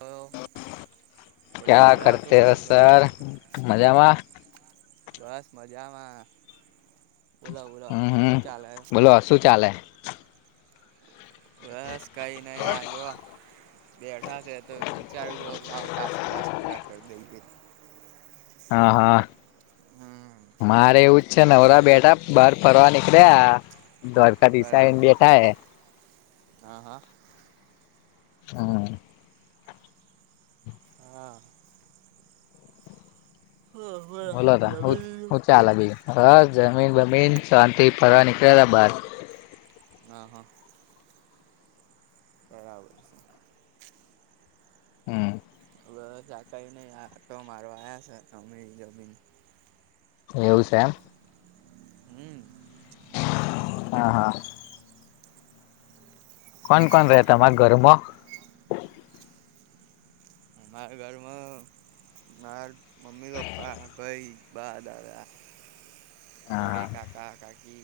Hello બોલો ક્યા બોલો શું કરતે હો કરોશો? સર મજામાં બસ મજામાં બોલો બોલો હમ હમ શું ચાલે બોલો શું ચાલે બસ કઈ નહી આ જો બેઠા છે તો વિચારું જો લાવો ટાસસ્ક બાસક પૂરા કર દઈએ હા હા હમ મારે એવું જ છે નવરા બેટા બાર ફરવા નીકળ્યા દ્વારકા દિશા એ બરાબર બેઠા હ હા હા હા હા હા બોલો બોલોતા હું જમી લીધું? હું ચાલે બીજુ બસ જમીન બમીન શાંતિ ફરવા નીકળ્યા હતા બાર હ હા કર આવે હમ છે બસ આ કઈ નઈ આટો મારવા આવ્યા છે તમે જમીન એવું છે એમ હમ હા હા કોણ કોણ રહ તમારા ઘરમાં અમારા ઘરમાં મા મમ્મી પપા ભઇ બા, દાદા હા જોડે હા કાકા કાકી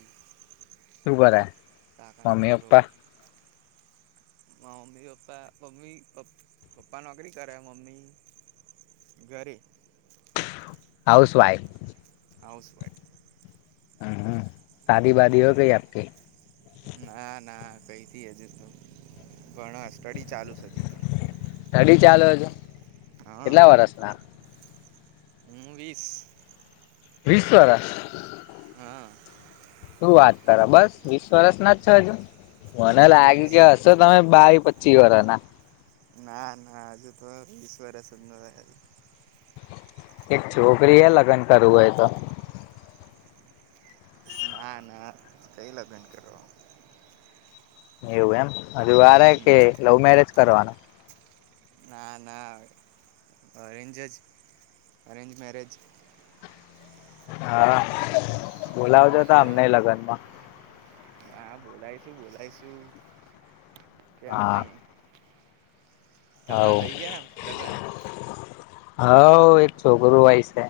શું બરા કાકાનો છોક્રો મા મમ્મી પપ્પા મમ્મી પપ્પા નોકરી કરે મમ્મી ઘરે હાઉસ વાઇફ હાઉસ વઇફ હમ હમ શાદી વાદી હો ગઈ આપકી ના ના કઈ હજુ તો ભણ સ્ટડી ચાલુ હજુ તો. સ્ટડી ચાલે છે. હા કેટલા વર્ષના? હું વીસ. વિશ વરસ? હા શું વાત કરા બસ વીસ વર્ષ ના જ છો હજુ? મને હા લાગ્યું વીસ કે હશે તમે બાવી પચ્ચી વરના. ના ના હજુ તો વીસ વર્ષ અશ નો હોય. એક છોકરી હૈ લગન કરું હોય તો. નાના કઈ લગન કરવા. એવું એમ હજુ વારે હમ કે લવ મેરેજ કરવાના? ના ના અરેન્જેજ અરેન્જ મેરેજ હા. હમ્મ, બોલાવજો તો તમમ અમને લગ્નમાં હા, બોલાયશું બોલાયશું કેમ હા નહી. તમારે થઇ ગયા લગ્ન? હઉ એક છોકરું હોય છે.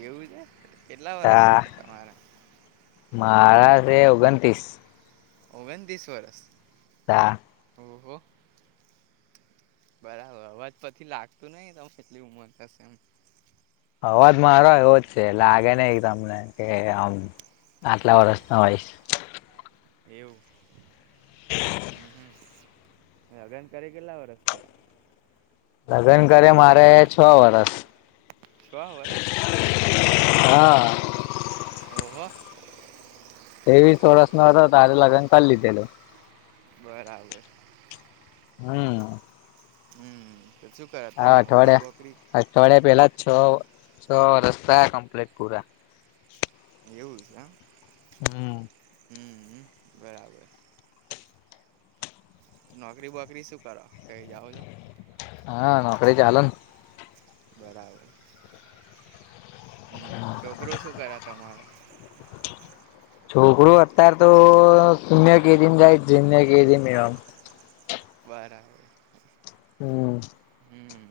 એવું છે કેટલા વર્ષ તા છે તમારા? મારા છે ઓગણતીસ. ઓવેન તીસ વરસ? દા. ઓહો. બરાબર અવાજ પછી લાગતું નઈ તમે એટલી ઉંમર થશે એમ. અવાજ મારો એવો જ છે લાગે નહીં તમને કે આમ આટલા વર્ષનો હોયસ. એવું. હમ [inaudible] હમ લગ્ન કરે કેટલા વરસ તિયાં લગ્ન કરે મારે છ વરષ શહ વરસ હા ઓહો એવીસ વર્ષ નો હતો તારે લગ્ન કરી લીધેલું બરાબર હમ્મ હમ્મ હા અઠવાડિયા અઠવાડિયા પેલા છ છ રસ્તા કમ્પ્લીટ પૂરા એવું છે. હમ્મ હમ બરાબર નોકરી બોકરી શું કરો કઈ જાઓ છો હા નોકરી ચ હાલ ને બરાબર હમ છોકરોું શું કરે તમારો છોકરો અત્યાર તો સિનિયર કેજી ને જુનિયર કેજી એમ બરાબર. હમ્મ. હમ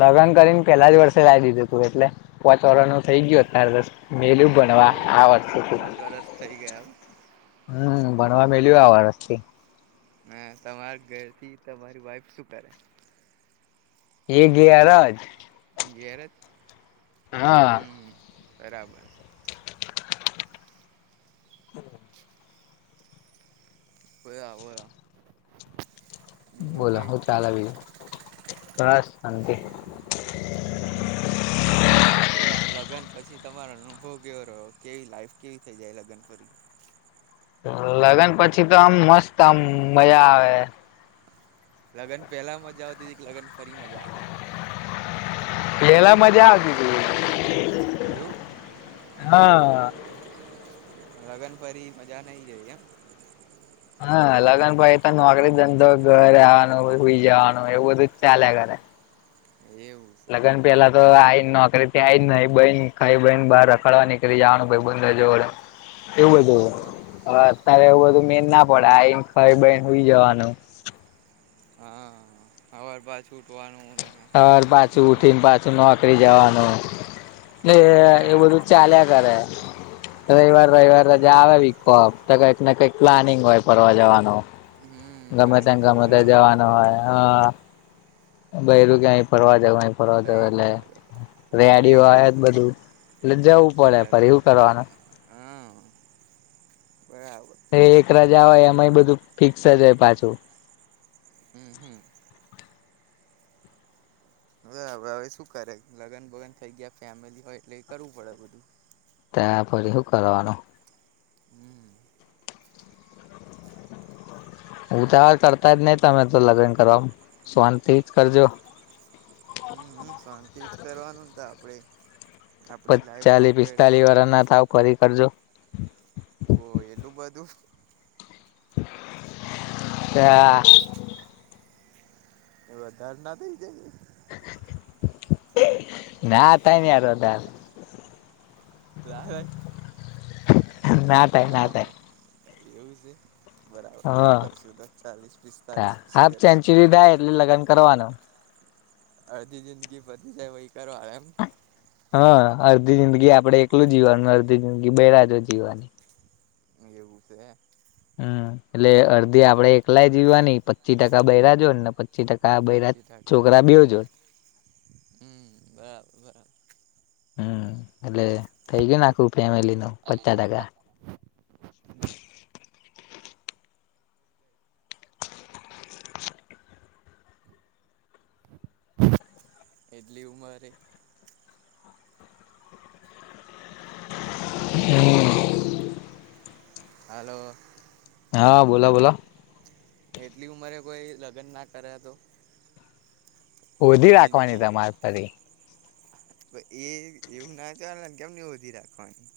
લગ્ન કરીને પેલા જ વર્ષે લાવ દીધું તું એટલે પોચ વાર નું થઈ ગયું અત્યારે તો. મેલું ભણવા એવું છે આ વર્ષેથી પાંચ વરસ થઈ ગયા હમ એમ ભણવા મેલ કે આવાર છે. મેં તમારે ગઈ હતી તમારી વાઇફ શું કરે એ ગયારજ ઘેરે જ હા. હમ બરાબર. હમ હોયા હોયા બોલો હું ચાાલે છે બસ શાંતિ. હમ્મ હમ્મ. હવારે કેવ આમ લગ્ન પછી તમારો અનુભવ કેવો રહ્યો કેવી લાઈફ કેવી થઈ જાય લગ્ન પછી લગ્ન પછી તો આમ મસ્ત આમ મજા આવે. લગ્ન પહેલા મજા આવતી હતી લગન ફરી મજા આવે. પેલા મજા આવતી. એવુ. હા. લગન પર મજા નહી એવું એમ હા લગન પહિ નોકરી ધંધો ઘરે આવાનો હુંઈ જવાનું એવું બધું ચાલ્યા કરે એવું. છે એમ લગન પેલા આઈને નોકરી થી આઈ નઈ બઈ ખાઈ બઈ ને બહાર રખડવા નીકળી જવાનું ભાઈબંધો જોડે. એવું હા બધું હા હવે અત્યારે એવું બધું મેન ના પડે આ એ ખાઈ બઈને હુઈ જવાનું હા હવાર પાછું ઊઠવાનું ને સવારે પાછું નોકરી ઉઠીને પાછું નોકરી જવાનું એ બધું બરાબર ચાલ્યા કરે. રવિવાર રવિવાર રજા આવે વિકપ તો કંઈકને કંઈક પ્લાનિંગ હોય ફરવા જવાનું. હમ ગમે બધી ત્યા ગમે ત છોકરા જવાનું એટલે હોય હ. બૈરું ક્યા ફરવા જવ અ ફરવા જવ તઈ એટલે કરવા જતા રેડી લઈ હોય જ જવું આ પડે બધું. એટલે જવું શું પડે કરે પણ એવું કરવાનું હા બરાબર. એ એક રજા હોય એમાંય બધું ફિક્સ જ હોય પાછું. હમ્મ હમ્મ. હવે હવે શું કરે લગન ભગન થઈ ગયા ફેમિલી હોય એટલે કરવું પડે બધું. ત્યા પછી શું કરવાનું. ઉતાવળ કરતા જ નહી તમે તો લગ્ન કરવાનું શોંતથી જ કરજો. હમ્મ શાંતિ જ કરવાનું ત આપડે. આપડી લાઈફ પચાલીસ કમ્પ્લીટ પિસ્તાલીસ વાર ના થાવ પહિ કરજો. હો એલું બધું. [inaudible] વધાર ના થઈ જાય. ના [unintelligible] [unintelligible] ના થાય ના હા થાય હા એવું છે. બરાબર એવું હા કરશું દસ ચાલીસ પિસ્તાલીસ પસી હાફ કરશું. [unintelligible] એટલે લગન કરવાનું. અડધી જિંદગી બધી જાય વહી કરવાનું એમ હા અડધી જિંદગી આપડણે એકલું જીવાનું અડધી જિંદગી બેરાજો જીવવાની એવું છે હમ એટલે અડધી આપડે એકલાય જીવાની પચી ટકા બરાજો ને પી ટકા બેરા પચી છોકરા બે જોડ હમ્મ બરાબર બર હમ એટલે થઇ ગયું નાખું ફેમલી નું પચાસ ટકા એડલી ઉમરે હમ્મ. હલો. હા, બોલો બોલો. એટલી ઉંમરે કોઈ લગ્ન ના કરે તો હોદી આખી રાખવાની જિંદગી તમારે ફરી. એ એવું ના તો ચાલે ને કેમને હોદી રાખવાની.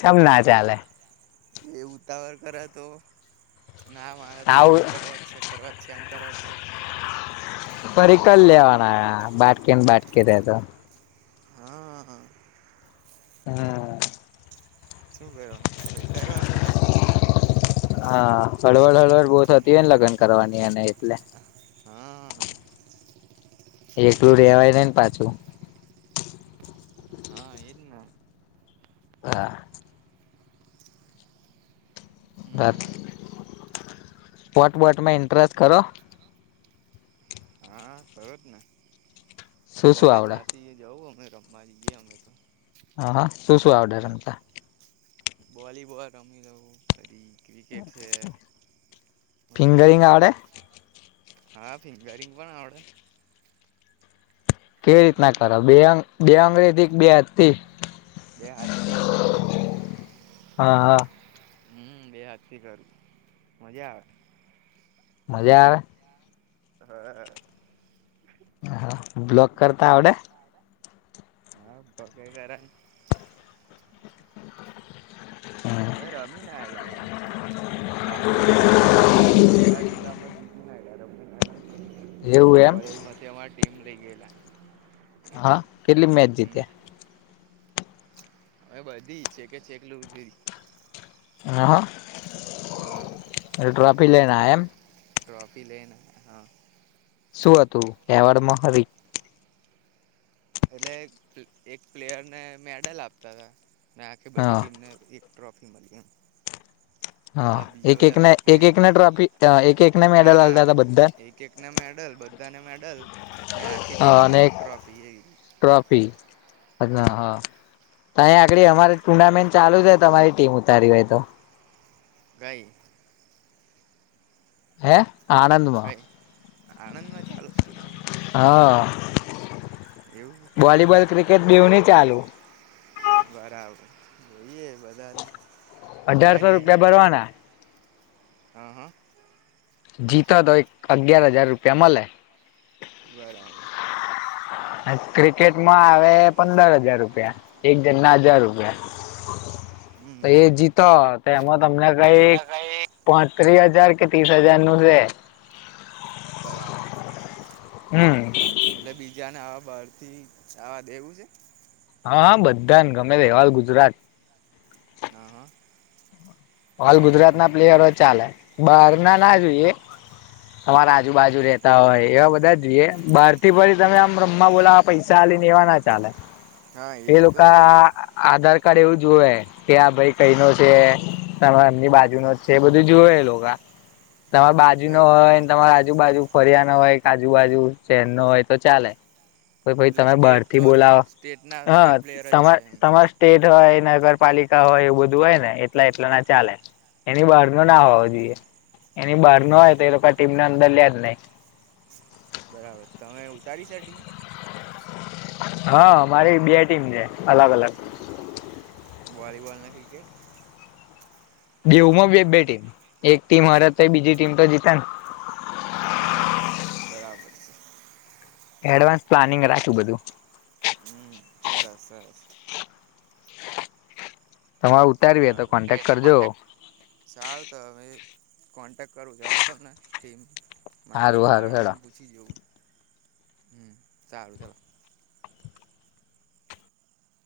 ચેમ ના ચાલે. એ ઉતાવર કરે તો ના મારે તો આવું લગ્ન કરવા જ છે કરવા છે એમ કરે તો. ફરી કર લેવાના બાટકી ને બાટકી રેતો. હા, હા. હમ્મ. શું કરવાનો છો ભાઈ કરવા પડે ને. હા, હળવળ હળવડ બહુ થતી હોય ને લગ્ન કરવાની અને એટલે. હા, હા. એકલું રેવાય નઈ ને પાછું. હા, એજ ને. હા. બાત હમ વોટ બોટમાં ઇન્ટરેસ્ટ ખરો? ખરોજ ને. શું શું આવડે કોલેજમાંથી જઉં અમે રમવા જઈએ અમે તો. હા હા શું શું આવડે રમતા? વોલીબોલ રમી લવું. પછી ક્રિકેટ છે પછી ફિંગરિંગ આવડે હા, ફિંગરિંગ પણ આવડે. કેવી કમ્પ્લેટ રીતના કરો બે બનાવો બે અંગ્રેજી કે બે હતી. બે હથી. હા હા. હમ બે હજ કરું મજા આવે. મજા આવે? હા. હ બ્લોક કરતા આવડે? હા બ ક કરને. અમે રમી ના એ, લાઈ બાકરો લમવા ગયેલા ખેડા જિલ્લામાં જીતીમ એવું એમ કોલેજ માંથી અમા ટીમ લઇ ગયેલા. હા કેટલી મેચ જીતે? હમ હવે બધી છેેકે ચેકલધધી. એ હ. હા. ટ્રોફી લેના એમ. ટ્રોફી લેના હા. શું હતું એવાડમાં? એટલે એક પ્લેયરને મેડલ આપતા હતા, ને આખી બધી હા ટીમને એક ટ્રોફી મળી એમ. હા બધા બીજા એક બધા એકના એક પ્લેયરો એકના ટ્રોફી એક એકના ના મેડલ ના હાલતા હતા બધા. એક ને મેડલ બધા ને મેડલ. ને આખી હા ટીમની એક અનેક ટ્રોફી એવી ટ્રોફી હમ હા. અહીં આગળડી અમારે ટુર્નામેન્ટ ચાલુ જ તમારી ટીમ ઉતારી હોય તો. કંઈ હે ક‌ઇ આણંદમાં આણંદમાં ચાલું છે ટુર્નામેન્ટ. હા એવું વોલીબોલ ક્રિકેટ બેુંહીં ન‌ઇ ચાલું. બરાબર જોઈએ બધાને. અઢારસો ઉતારીએ રૂપિયા ભરવાના. હા હા જીતો તો એક અગિયાર હજાર રૂપિયા મલે. બરાબર ક્રિકેટમાં આવે પંદર હજાર રૂપિયા એક જણ ના હજાર રૂપિયા. હમ તો એ હમ જીતો તો એમાં તમને કઈ પાંત્રીસ હજાર કે ત્રીસ હજાર નું છે. બરાબર છે. હમ એટલે બીજાને આ બાર થી આવા દેવું છે. હા હા બધા ને ગમે ર ઓલ ગુજરાત. હા હા ઓલ બરાબર ગુજરાત ના બરાબર પ્લેયરો ચાલે. બાર ના ના જોઈએ તમારે આજુબાજુ રેતા હોય એવા બધા જોઈએ બાર. વડી તમે આમ રમવા બોલા પૈસા આલીને દેવા ના ચાલે હા એ તો છે લોકા જ ને. આધાર કાર્ડ એવું જુવે કે આ ભાઈ કઈ ન છે. તમા એમની બાજુ નો જ છે એ બધું જોુવે લોકો આ તમારા બાજુ નો હોય તમારા આજુબાજુ ફરિયાણા હોય આજુબાજુ ચેનો હોય તો ચાલે. ભાઈ એટલે તમે બહાર થી સ્ટેટનો બોલાવો સ્ટેટના હ સ્ટેટ પ્લેયર જ છે તમારે એમ તમાર સ્ટેટ હોય નગરપાલિકા હોય એવું બધું હોય ને એટલા એટલા ના ચાલે એની બહાર નો હમ ના હોવો જોઈએ. એની બહાર નો હોય તો એ લોકો ટીમને અંદર લ્યા જ નહી. બરાબર તમે ઉતારી સેટિંગ. હા મારી બે ટીમ છે અલગ અલગ વોલીબોલને ક્રિકેટ. બેઉ માં બે બે ટીમ એક ટીમ હાર તો બીજી ટીમ તો જીતા ને. હા હા બરાબર. એડવાન્સ પ્લાનિંગ રાખું બધું. હમ સરસ સરસ. તમારે ઉતારવી બરાબર જોઇ એ કોન્ટેક્ટ તો કરજો કોન્ટેક. સારું તો હવે કોન્ટેક કરું‌ જળાઉ તમને ટીમ મારી ટીમ હારું હારું હેડો વાળા પુછી જોઉં હું સારું ચલો.